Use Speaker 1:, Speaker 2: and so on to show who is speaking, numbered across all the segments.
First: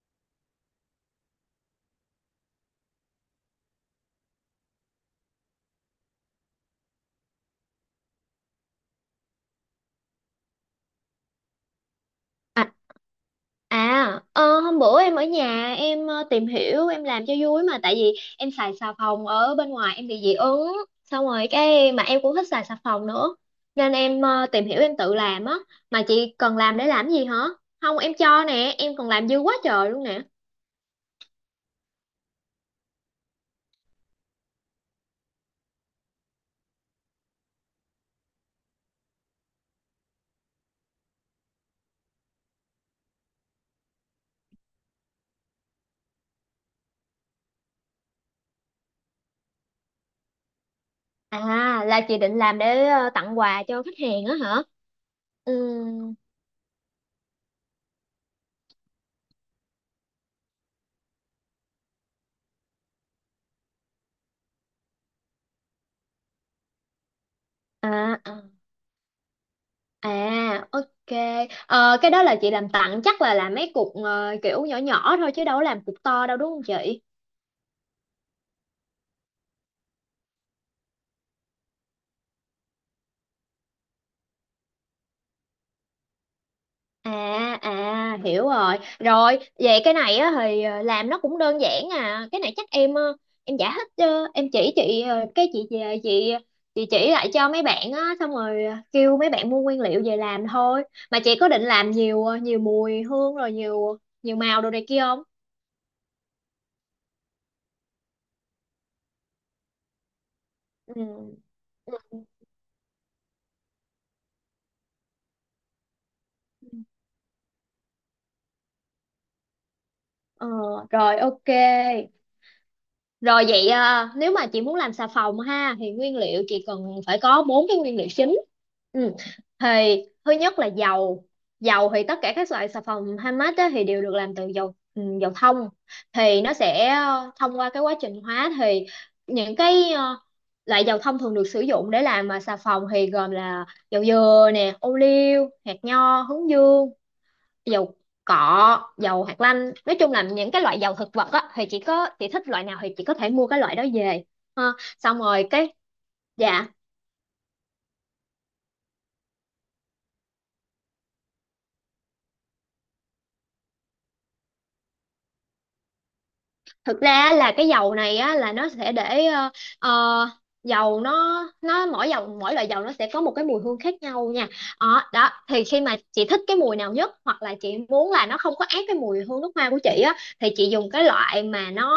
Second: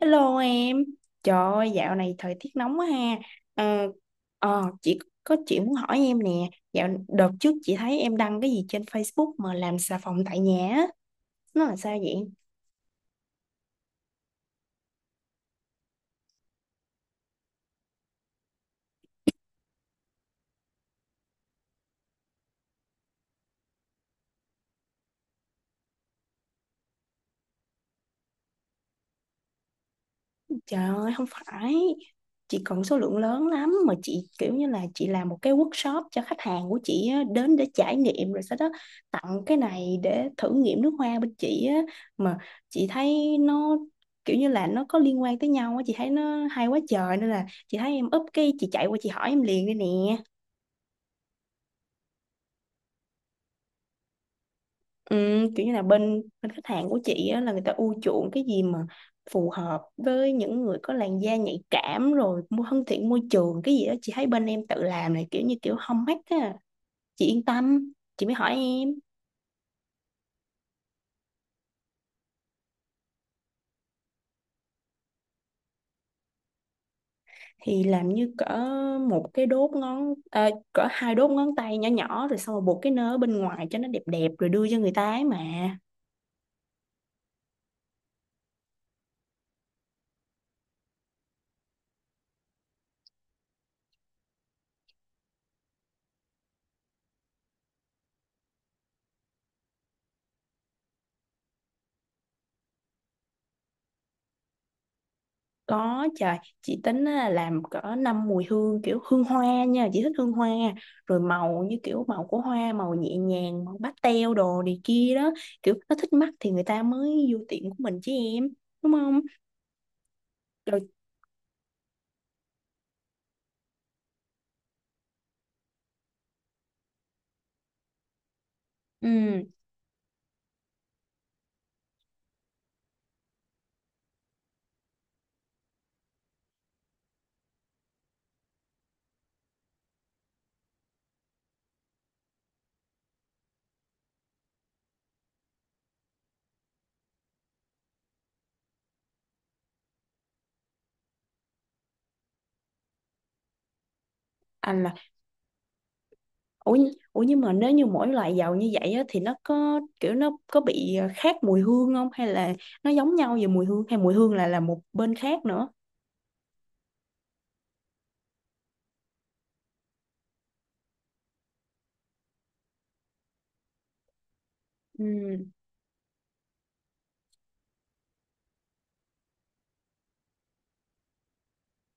Speaker 1: Hello em, trời ơi, dạo này thời tiết nóng quá ha. Ờ, chị có chuyện muốn hỏi em nè. Dạo đợt trước chị thấy em đăng cái gì trên Facebook mà làm xà phòng tại nhà á, nó là sao vậy?
Speaker 2: À, hôm bữa em ở nhà em tìm hiểu em làm cho vui, mà tại vì em xài xà phòng ở bên ngoài em bị dị ứng, xong rồi cái mà em cũng thích xài xà phòng nữa nên em tìm hiểu em tự làm á. Mà chị cần làm để làm gì hả? Không, em cho nè, em còn làm dư quá trời luôn nè.
Speaker 1: Trời ơi, không phải. Chị cần số lượng lớn lắm. Mà chị kiểu như là chị làm một cái workshop cho khách hàng của chị á, đến để trải nghiệm, rồi sau đó tặng cái này để thử nghiệm nước hoa bên chị á. Mà chị thấy nó kiểu như là nó có liên quan tới nhau á. Chị thấy nó hay quá trời, nên là chị thấy em up cái chị chạy qua chị hỏi em liền đây nè.
Speaker 2: À, là chị định làm để tặng quà cho khách hàng á hả?
Speaker 1: Ừ, kiểu như là
Speaker 2: Ừm.
Speaker 1: bên bên khách hàng của chị á, là người ta ưa chuộng cái gì mà phù hợp với những người có làn da nhạy cảm rồi mua thân thiện môi trường cái gì đó, chị thấy bên em tự làm này kiểu như kiểu hông hách á, chị yên tâm
Speaker 2: à
Speaker 1: chị mới
Speaker 2: à
Speaker 1: hỏi em.
Speaker 2: à, ok. Cái đó là chị làm tặng chắc là làm mấy cục kiểu nhỏ nhỏ thôi chứ đâu có làm cục to đâu đúng không chị?
Speaker 1: Thì làm như cỡ một cái đốt ngón à, cỡ hai đốt ngón tay nhỏ nhỏ, rồi xong rồi buộc cái nơ ở bên ngoài cho nó đẹp đẹp rồi đưa cho người ta ấy mà.
Speaker 2: À à, hiểu rồi. Rồi, vậy cái này á thì làm nó cũng đơn giản à. Cái này chắc em giải thích cho em chỉ chị cái chị về chị chỉ lại cho mấy bạn á, xong rồi kêu mấy bạn mua nguyên liệu về làm thôi. Mà chị có định làm nhiều mùi hương rồi nhiều nhiều màu đồ này kia không?
Speaker 1: Có trời, chị tính á, làm cỡ năm mùi hương kiểu hương hoa nha, chị thích hương hoa.
Speaker 2: Ừ.
Speaker 1: Rồi màu như kiểu
Speaker 2: Ừ.
Speaker 1: màu của hoa, màu nhẹ nhàng, màu pastel đồ này kia đó. Kiểu nó thích mắt thì người ta mới vô tiệm của mình chứ em, đúng không?
Speaker 2: Ờ
Speaker 1: Rồi,
Speaker 2: Rồi ok. Rồi vậy à, nếu mà chị muốn làm xà phòng ha thì nguyên liệu chị cần phải có bốn cái nguyên liệu chính. Ừ.
Speaker 1: ừ,
Speaker 2: Thì thứ nhất là dầu. Dầu thì tất cả các loại xà phòng handmade á thì đều được làm từ dầu thông. Thì nó sẽ thông qua cái quá trình hóa thì những cái loại dầu thông thường được sử dụng để làm mà xà phòng thì gồm là dầu dừa nè, ô liu, hạt nho, hướng dương, dầu cọ, dầu hạt lanh, nói chung là những cái loại dầu thực vật á thì chỉ có chị thích loại nào thì chị có thể mua cái loại đó về ha,
Speaker 1: anh là,
Speaker 2: xong rồi cái dạ.
Speaker 1: ủa, ủa nhưng mà nếu như mỗi loại dầu như vậy á, thì nó có kiểu nó có bị khác mùi hương không? Hay là nó giống nhau về mùi hương, hay mùi hương là một bên khác nữa?
Speaker 2: Thực ra á, là cái dầu này á là nó sẽ để ờ, dầu nó mỗi loại dầu nó sẽ có một cái mùi hương khác nhau nha. Ờ,
Speaker 1: Ừ.
Speaker 2: Đó thì khi mà chị thích cái mùi nào nhất hoặc là chị muốn là nó không có át cái mùi hương nước hoa của chị á thì chị dùng cái loại mà nó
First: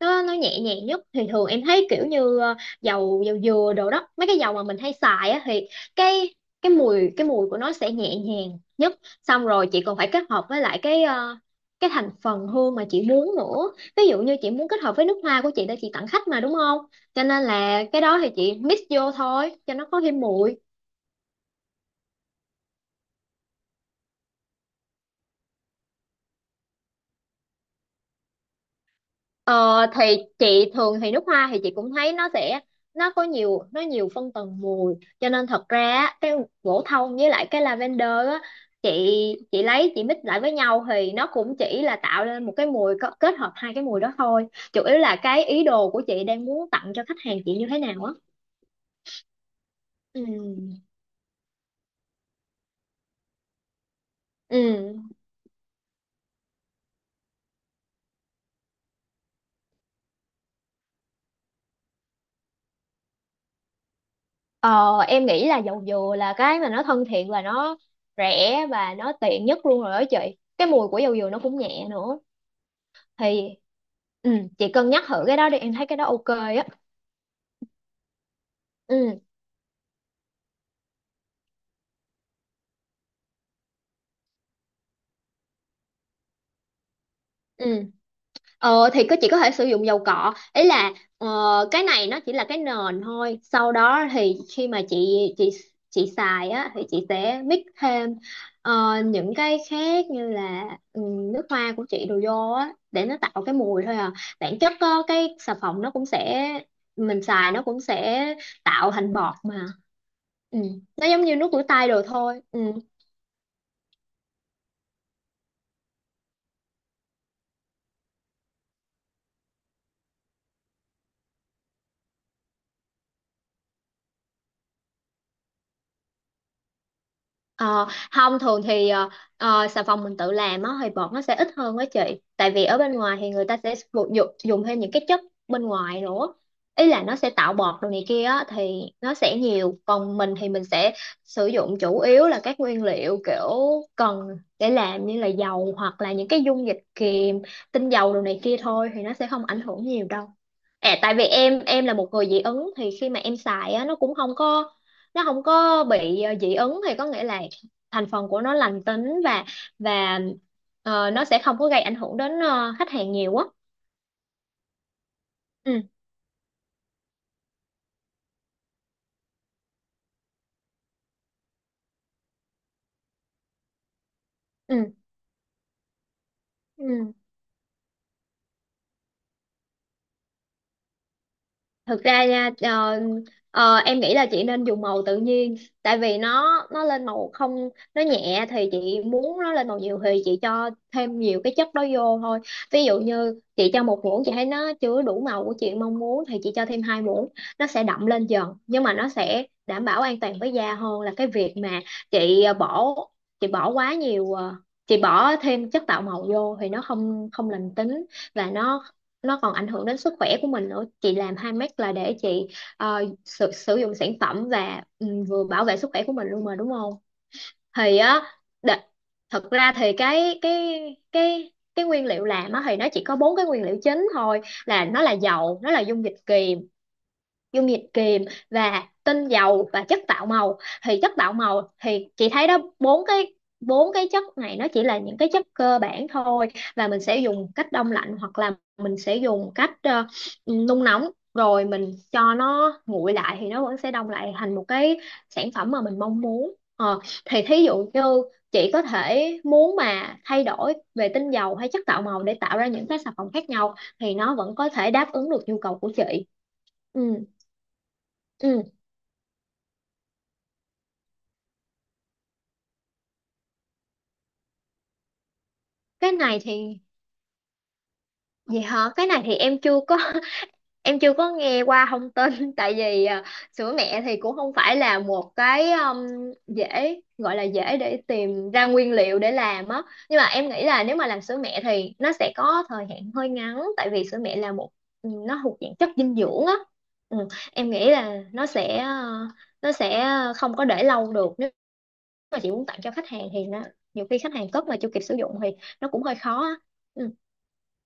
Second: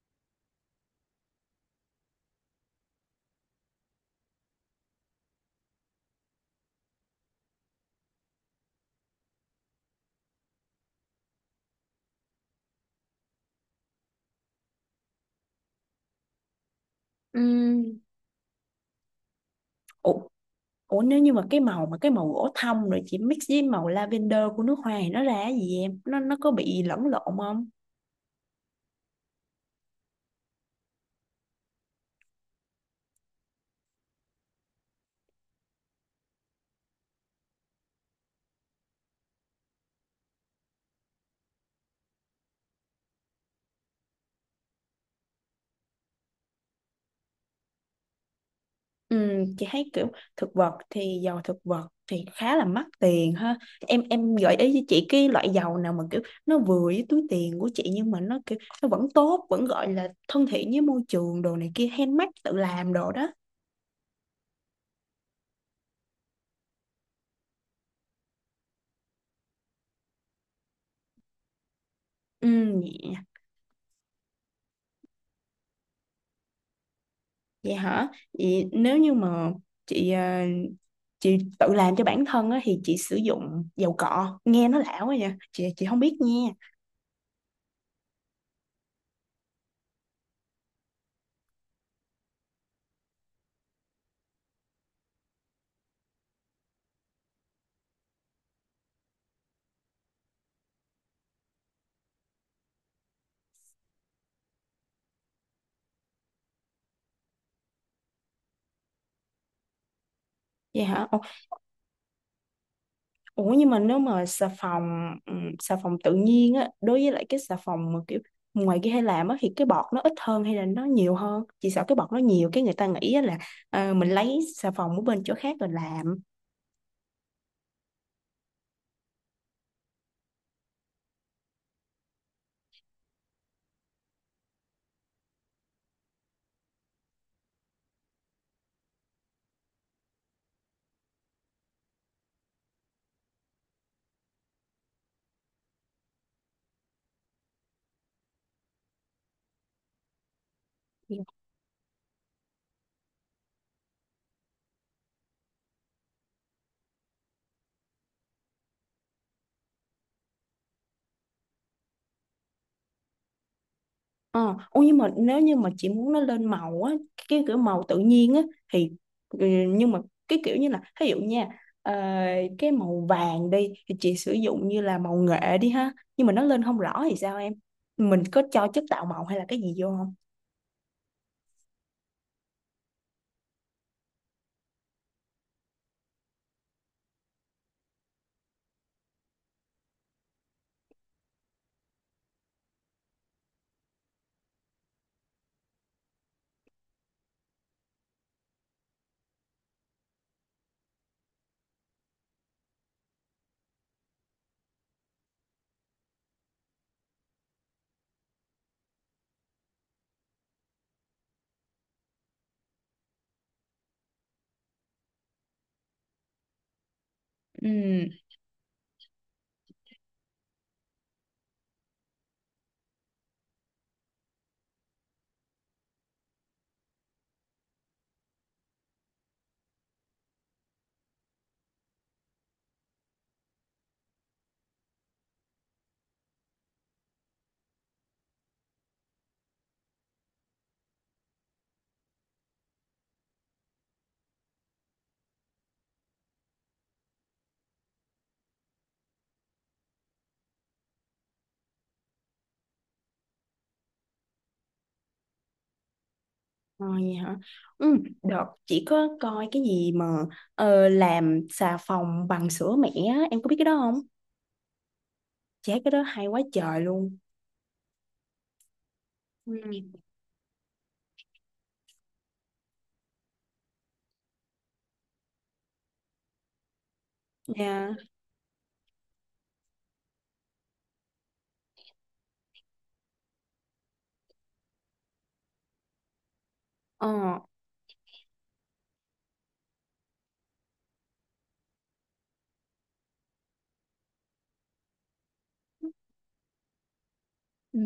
Speaker 2: nó nó nhẹ nhàng nhất, thì thường em thấy kiểu như dầu dầu dừa đồ đó, mấy cái dầu mà mình hay xài á thì cái cái mùi của nó sẽ nhẹ nhàng nhất, xong rồi chị còn phải kết hợp với lại cái cái thành phần hương mà chị muốn nữa. Ví dụ như chị muốn kết hợp với nước hoa của chị để chị tặng khách mà đúng không, cho
Speaker 1: Ừ.
Speaker 2: nên là cái đó thì chị mix vô thôi cho nó có thêm mùi.
Speaker 1: Ủa nếu như mà cái màu gỗ thông rồi chị mix với màu lavender của nước hoa thì nó ra cái gì em? Nó có bị lẫn lộn không?
Speaker 2: Ờ, thì chị thường thì nước hoa thì chị cũng thấy nó sẽ có nhiều, nhiều phân tầng mùi, cho nên thật ra á, cái gỗ thông với lại cái lavender á, chị chị lấy chị mix lại với nhau thì nó cũng chỉ là tạo nên một cái mùi kết hợp hai cái mùi đó thôi, chủ yếu là cái ý đồ của chị đang muốn tặng cho khách hàng chị như thế nào á.
Speaker 1: Ừ, chị thấy kiểu thực vật
Speaker 2: Ừ.
Speaker 1: thì dầu thực vật thì khá là mắc tiền ha. Em gợi ý với
Speaker 2: Ừ.
Speaker 1: chị cái loại dầu nào mà kiểu nó vừa với túi tiền của chị nhưng mà nó kiểu nó vẫn tốt, vẫn gọi là thân thiện với môi trường đồ này kia handmade tự làm đồ đó.
Speaker 2: Ờ, em nghĩ là dầu dừa là cái mà nó thân thiện và nó rẻ và nó tiện nhất luôn rồi đó chị. Cái mùi của dầu dừa nó cũng nhẹ nữa.
Speaker 1: Ừ.
Speaker 2: Thì ừ, chị cân nhắc thử cái đó đi, em thấy cái đó ok á.
Speaker 1: Vậy hả? Vậy nếu như
Speaker 2: Ừ.
Speaker 1: mà chị chị tự làm cho bản thân á, thì chị sử dụng dầu cọ nghe nó lão quá nha chị không biết nha.
Speaker 2: Ừ. Ờ thì chị có thể sử dụng dầu cọ, ý là ờ, cái này nó chỉ là cái nền thôi, sau đó thì khi mà chị chị xài á thì chị sẽ mix thêm những cái khác như là ừ, nước hoa của chị đồ vô á để nó tạo cái mùi thôi à. Bản chất á, cái xà phòng nó cũng sẽ, mình xài nó cũng sẽ tạo thành bọt mà. Ừ.
Speaker 1: Vậy
Speaker 2: Nó
Speaker 1: hả? Ồ,
Speaker 2: giống như nước rửa tay đồ thôi. Ừ.
Speaker 1: ủa nhưng mà nếu mà xà phòng tự nhiên á đối với lại cái xà phòng mà kiểu ngoài kia hay làm á thì cái bọt nó ít hơn hay là nó nhiều hơn? Chị sợ cái bọt nó nhiều cái người ta nghĩ á là mình lấy xà phòng ở bên chỗ khác rồi làm.
Speaker 2: Ờ, không, thường thì xà phòng mình tự làm á thì bọt nó sẽ ít hơn á chị, tại vì ở bên ngoài thì người ta sẽ dùng thêm những cái chất bên ngoài nữa, ý là nó sẽ tạo bọt đồ này kia á thì nó sẽ nhiều, còn mình thì mình sẽ sử dụng chủ yếu là các nguyên liệu kiểu cần để làm như là dầu hoặc là những cái dung dịch kiềm, tinh dầu đồ này kia thôi thì nó sẽ không ảnh hưởng nhiều đâu. À, tại vì em là một người dị ứng, thì khi mà em xài á nó cũng không có, nó không có bị dị ứng, thì có nghĩa là thành phần của nó lành tính và và nó sẽ không có gây ảnh hưởng đến khách hàng nhiều á.
Speaker 1: Ờ, ô nhưng mà nếu như mà
Speaker 2: Ừ.
Speaker 1: chị muốn nó lên màu á, cái kiểu màu tự nhiên á thì ừ, nhưng mà cái kiểu như là ví dụ nha, ờ, cái màu vàng đi thì chị sử dụng
Speaker 2: Ừ.
Speaker 1: như là màu nghệ đi ha nhưng mà nó lên không rõ
Speaker 2: Ừ.
Speaker 1: thì sao em, mình có cho chất tạo màu hay là cái gì vô không?
Speaker 2: Thực ra nha, em nghĩ là chị nên dùng màu tự nhiên, tại vì nó lên màu không, nó nhẹ thì chị muốn nó lên màu nhiều thì chị cho thêm nhiều cái chất đó vô thôi. Ví dụ như chị cho một muỗng, chị thấy nó chưa đủ màu của chị mong muốn thì chị cho thêm hai muỗng nó sẽ đậm lên dần, nhưng mà nó sẽ đảm bảo an toàn với da hơn là cái việc mà chị ờ, bỏ chị bỏ quá nhiều, chị bỏ thêm chất tạo màu vô thì nó không không lành tính, và nó còn ảnh hưởng đến sức khỏe của mình nữa, chị làm handmade là để chị sử dụng sản phẩm và vừa bảo vệ sức khỏe của mình luôn mà đúng không? Thì
Speaker 1: Ừm,
Speaker 2: á, đ- thật ra thì cái nguyên liệu làm á thì nó chỉ có bốn cái nguyên liệu chính thôi, là nó là dầu, nó là dung dịch kiềm, dung dịch kiềm và tinh dầu và chất tạo màu. Thì chất tạo màu thì chị thấy đó, bốn cái chất này nó chỉ là những cái chất cơ bản thôi, và mình sẽ dùng cách đông lạnh hoặc là mình sẽ dùng cách nung nóng rồi mình cho nó nguội lại thì nó vẫn sẽ đông lại thành một cái sản phẩm mà mình mong muốn. Ờ, thì thí dụ như chị có thể muốn mà thay đổi về tinh dầu hay chất tạo màu để tạo ra những cái sản phẩm khác nhau thì nó vẫn có thể đáp ứng được nhu cầu của chị.
Speaker 1: Ờ
Speaker 2: Ừ.
Speaker 1: vậy hả? Ừ, đợt
Speaker 2: Ừ.
Speaker 1: chị có coi cái gì mà làm xà phòng bằng sữa mẹ á, em có biết cái đó không? Chị thấy cái đó
Speaker 2: Cái
Speaker 1: hay
Speaker 2: này
Speaker 1: quá
Speaker 2: thì
Speaker 1: trời luôn.
Speaker 2: gì hả? Cái này thì em chưa có
Speaker 1: Ừm.
Speaker 2: em chưa có nghe qua thông tin. Tại vì à, sữa mẹ thì cũng không phải là một cái, dễ gọi là dễ
Speaker 1: Dạ.
Speaker 2: để tìm ra nguyên liệu để làm á. Nhưng mà em nghĩ là nếu mà làm sữa mẹ thì nó sẽ có thời hạn hơi ngắn, tại vì sữa mẹ là nó thuộc dạng chất dinh dưỡng á. ừ,
Speaker 1: Ờ.
Speaker 2: em nghĩ là nó sẽ không có để lâu được, nếu mà chị muốn tặng cho khách hàng thì nó nhiều khi khách hàng cất mà chưa kịp sử dụng thì nó cũng hơi khó á. Ừ.
Speaker 1: Ừ.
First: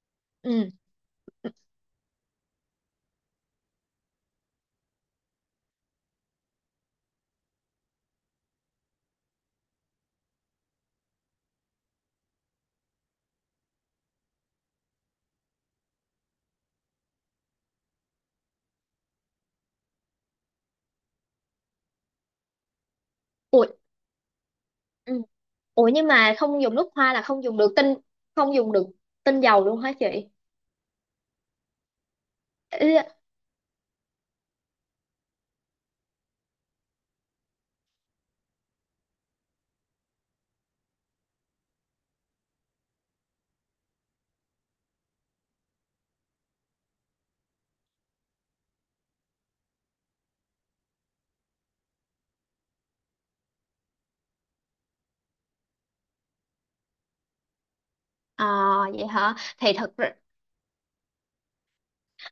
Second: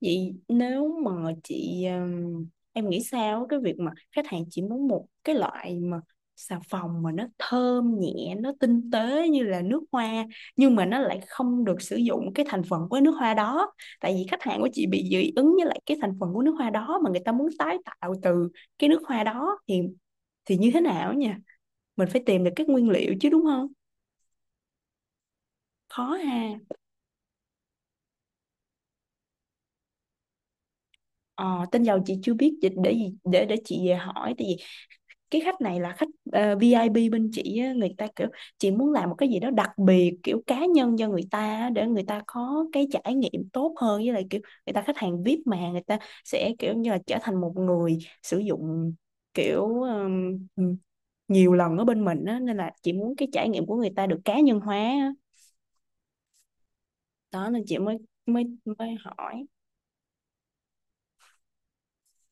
Speaker 1: Vậy
Speaker 2: Ừ.
Speaker 1: nếu mà
Speaker 2: Ừ.
Speaker 1: chị em nghĩ sao cái việc mà khách hàng chỉ muốn một cái loại mà xà phòng mà nó thơm nhẹ, nó tinh tế như là nước hoa nhưng mà nó lại không được sử dụng cái thành phần của nước hoa đó. Tại vì khách hàng của chị bị dị ứng với lại cái thành phần của nước hoa đó mà người ta muốn tái tạo từ cái nước hoa đó thì như thế nào nha? Mình phải tìm được các nguyên liệu chứ đúng
Speaker 2: Ủa.
Speaker 1: không?
Speaker 2: Ừ. Ủa
Speaker 1: Khó
Speaker 2: nhưng mà không
Speaker 1: ha.
Speaker 2: dùng nước hoa là không dùng được tinh dầu luôn hả chị?
Speaker 1: Ờ, tên giàu chị chưa biết
Speaker 2: Ý-
Speaker 1: để chị về hỏi, tại vì cái khách này là khách VIP bên chị á, người ta kiểu chị muốn làm một cái gì đó đặc biệt kiểu cá nhân cho người ta á, để người ta có cái trải nghiệm tốt hơn với lại kiểu người ta khách hàng VIP mà người ta sẽ kiểu như là trở thành một người sử dụng kiểu nhiều lần ở bên mình á, nên là chị muốn cái trải nghiệm của người ta được cá nhân hóa á. Đó nên chị mới mới
Speaker 2: À
Speaker 1: mới
Speaker 2: vậy hả?
Speaker 1: hỏi.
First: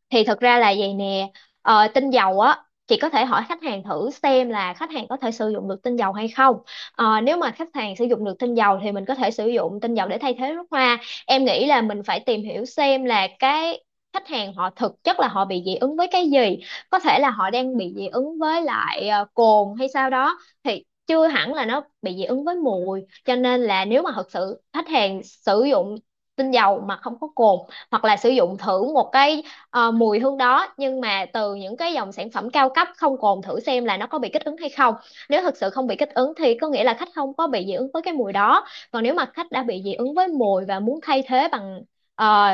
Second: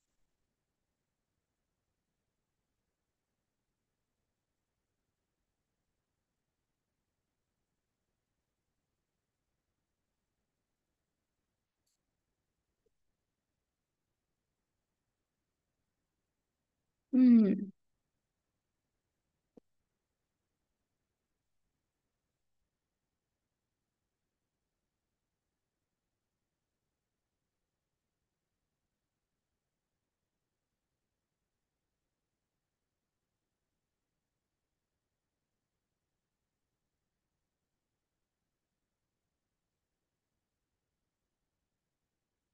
Speaker 2: Thì thật ra là vậy nè, tinh dầu á chị có thể hỏi khách hàng thử xem là khách hàng có thể sử dụng được tinh dầu hay không. Ờ, nếu mà khách hàng sử dụng được tinh dầu thì mình có thể sử dụng tinh dầu để thay thế nước hoa. Em nghĩ là mình phải tìm hiểu xem là cái khách hàng họ thực chất là họ bị dị ứng với cái gì, có thể là họ
Speaker 1: Ừ.
Speaker 2: đang bị dị ứng với lại cồn hay sao đó, thì chưa hẳn là nó bị dị ứng với mùi, cho nên là nếu mà thật sự khách hàng sử dụng tinh dầu mà không có cồn, hoặc là sử dụng thử một cái mùi hương đó nhưng mà từ những cái dòng sản phẩm cao cấp không cồn, thử xem là nó có bị kích ứng hay không. Nếu thực sự không bị kích ứng thì có nghĩa là khách không có bị dị ứng với cái mùi đó, còn nếu mà khách đã bị dị ứng với mùi và muốn thay thế bằng ờ,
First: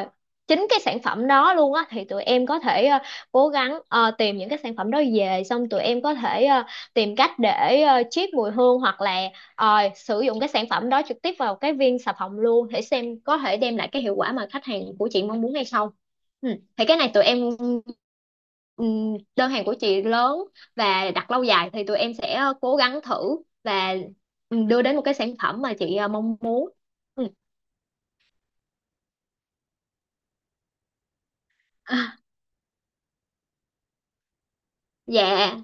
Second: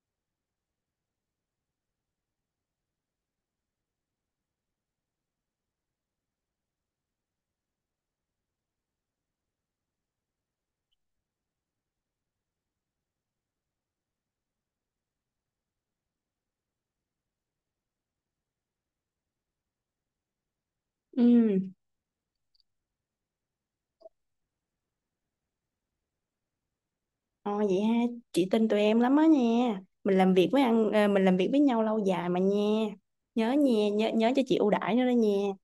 Speaker 2: chính cái sản phẩm đó luôn á thì tụi em có thể cố gắng tìm những cái sản phẩm đó về, xong tụi em có thể tìm cách để chiết mùi hương hoặc là sử dụng cái sản phẩm đó trực tiếp vào cái viên xà phòng luôn, để xem có thể đem lại cái hiệu quả mà khách hàng của chị mong muốn hay không. Ừ. Thì cái này tụi em, đơn hàng của chị lớn và đặt lâu dài
Speaker 1: Ừ.
Speaker 2: thì tụi em sẽ cố gắng thử và đưa đến một cái sản phẩm mà chị mong muốn. Ừ.
Speaker 1: Ồ vậy ha, chị tin tụi em lắm á nha. Mình làm việc với mình làm việc với nhau lâu dài mà nha. Nhớ nha, nhớ nhớ cho chị ưu đãi nữa đó nha.
Speaker 2: Dạ.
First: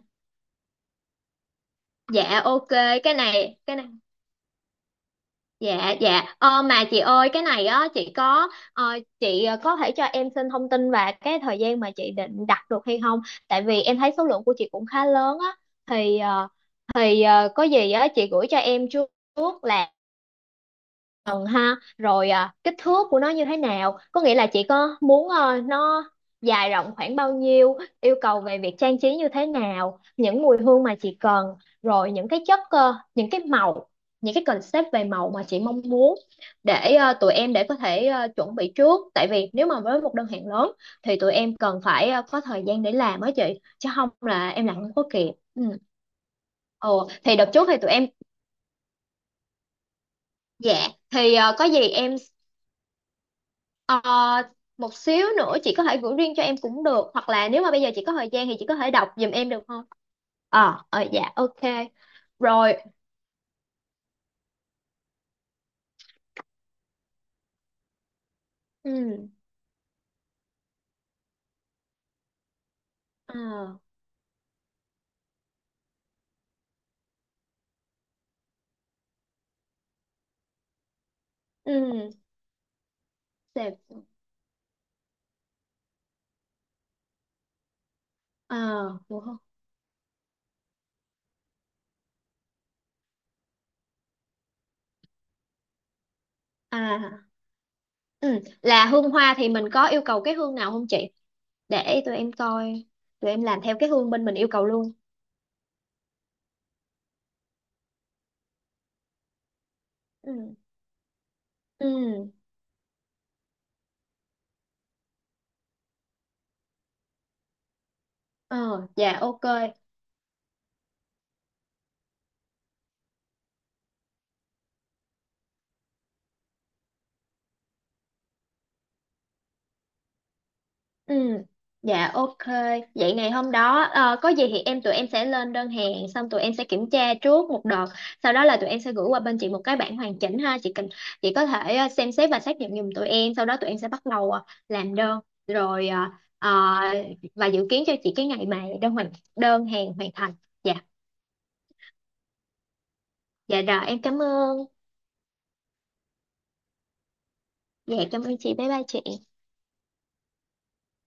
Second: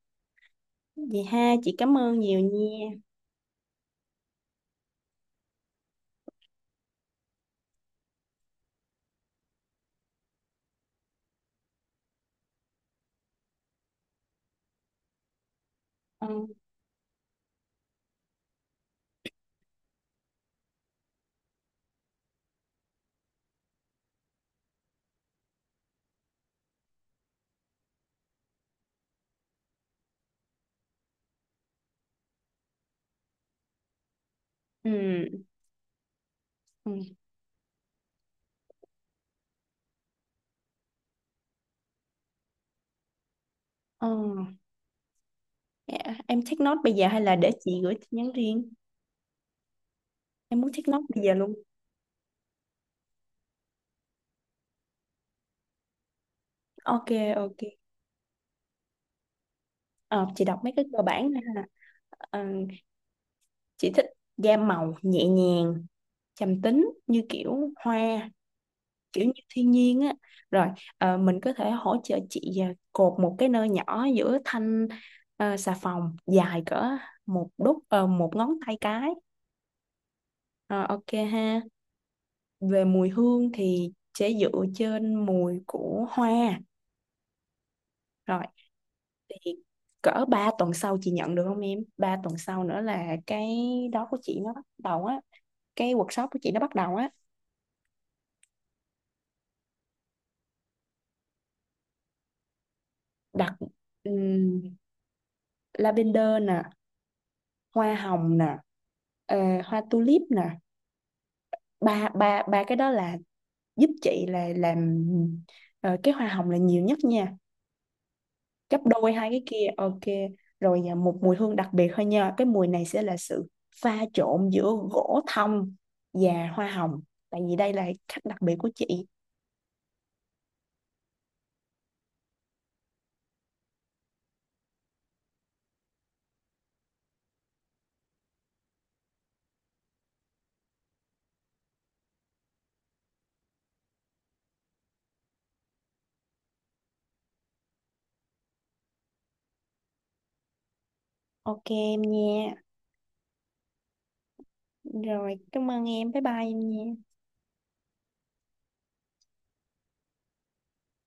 Speaker 1: Vậy ha, chị cảm ơn nhiều
Speaker 2: Dạ ok.
Speaker 1: nha.
Speaker 2: Cái này Dạ. Dạ, mà chị ơi, cái này á chị có có thể cho em xin thông tin và cái thời gian mà chị định đặt được hay không, tại vì em thấy số lượng của chị cũng khá lớn á. Thì
Speaker 1: Ừ.
Speaker 2: có gì á chị gửi cho em trước, trước là phần ha, rồi à, kích thước của nó như thế nào, có nghĩa là chị có muốn nó dài rộng khoảng bao nhiêu, yêu cầu về việc trang trí như thế nào, những mùi hương mà chị cần, rồi những cái những cái màu, những cái concept về
Speaker 1: Ừ.
Speaker 2: màu mà chị mong muốn, để
Speaker 1: Ừ.
Speaker 2: tụi em để có thể chuẩn bị trước. Tại vì nếu mà với một đơn hàng lớn thì tụi em cần phải có thời gian để làm á chị, chứ
Speaker 1: Ờ,
Speaker 2: không là em làm không có kịp. Ừ.
Speaker 1: dạ. Em take note bây giờ
Speaker 2: Ồ,
Speaker 1: hay là
Speaker 2: thì đợt
Speaker 1: để
Speaker 2: trước
Speaker 1: chị
Speaker 2: thì tụi
Speaker 1: gửi tin
Speaker 2: em.
Speaker 1: nhắn riêng? Em muốn
Speaker 2: Dạ
Speaker 1: take note bây giờ
Speaker 2: thì
Speaker 1: luôn.
Speaker 2: có gì em. Ờ, một xíu nữa chị có thể gửi riêng cho em cũng
Speaker 1: Ok,
Speaker 2: được, hoặc là nếu mà
Speaker 1: ok.
Speaker 2: bây giờ chị có thời gian thì chị có thể đọc giùm em được không?
Speaker 1: Ờ, chị đọc mấy cái cơ bản
Speaker 2: Dạ
Speaker 1: này
Speaker 2: ok.
Speaker 1: ha. Ờ,
Speaker 2: Rồi.
Speaker 1: chị thích gam màu nhẹ nhàng, trầm tính như kiểu hoa, kiểu
Speaker 2: Ừ.
Speaker 1: như thiên nhiên á. Rồi mình có thể hỗ trợ chị à, cột một cái nơ
Speaker 2: ờ,
Speaker 1: nhỏ giữa thanh xà phòng dài cỡ một đúc một ngón tay cái. Ờ, ok ha.
Speaker 2: ừ.
Speaker 1: Về mùi hương
Speaker 2: Đẹp.
Speaker 1: thì sẽ dựa trên mùi của hoa. Rồi
Speaker 2: Ờ, đúng không?
Speaker 1: thì cỡ 3 tuần sau chị nhận được không em? Ba tuần sau nữa là cái đó của chị nó bắt đầu á, cái workshop của chị nó bắt đầu
Speaker 2: À.
Speaker 1: á.
Speaker 2: Ừ. Là hương hoa thì mình có yêu cầu cái hương nào không chị? Để tụi em coi, tụi em
Speaker 1: Đặt
Speaker 2: làm theo cái hương bên mình yêu
Speaker 1: ừm,
Speaker 2: cầu luôn.
Speaker 1: lavender nè, hoa hồng nè, ờ, hoa tulip
Speaker 2: Ừ.
Speaker 1: nè. Ba
Speaker 2: Ừ.
Speaker 1: ba Ba cái đó là giúp chị là làm cái hoa hồng là nhiều nhất nha, gấp
Speaker 2: ờ
Speaker 1: đôi
Speaker 2: dạ
Speaker 1: hai
Speaker 2: ok.
Speaker 1: cái kia. Ok, rồi à, một mùi hương đặc biệt thôi nha, cái mùi này sẽ là sự pha trộn giữa gỗ thông và hoa hồng, tại vì đây là khách đặc biệt của chị.
Speaker 2: Ừ. Dạ ok. Vậy ngày hôm đó có gì thì tụi em sẽ lên đơn hàng, xong tụi em sẽ kiểm tra trước một đợt. Sau đó là tụi em sẽ gửi qua bên chị một cái bản hoàn chỉnh ha. Chị có thể xem xét và xác nhận giùm tụi em. Sau đó tụi em sẽ bắt đầu làm đơn, rồi ờ, và dự kiến cho chị cái ngày mà đơn hàng hoàn thành. Dạ.
Speaker 1: Ok em nha.
Speaker 2: Dạ rồi, em cảm ơn.
Speaker 1: Rồi cảm ơn em, bye bye em nha.
Speaker 2: Dạ cảm ơn chị. Bye bye chị.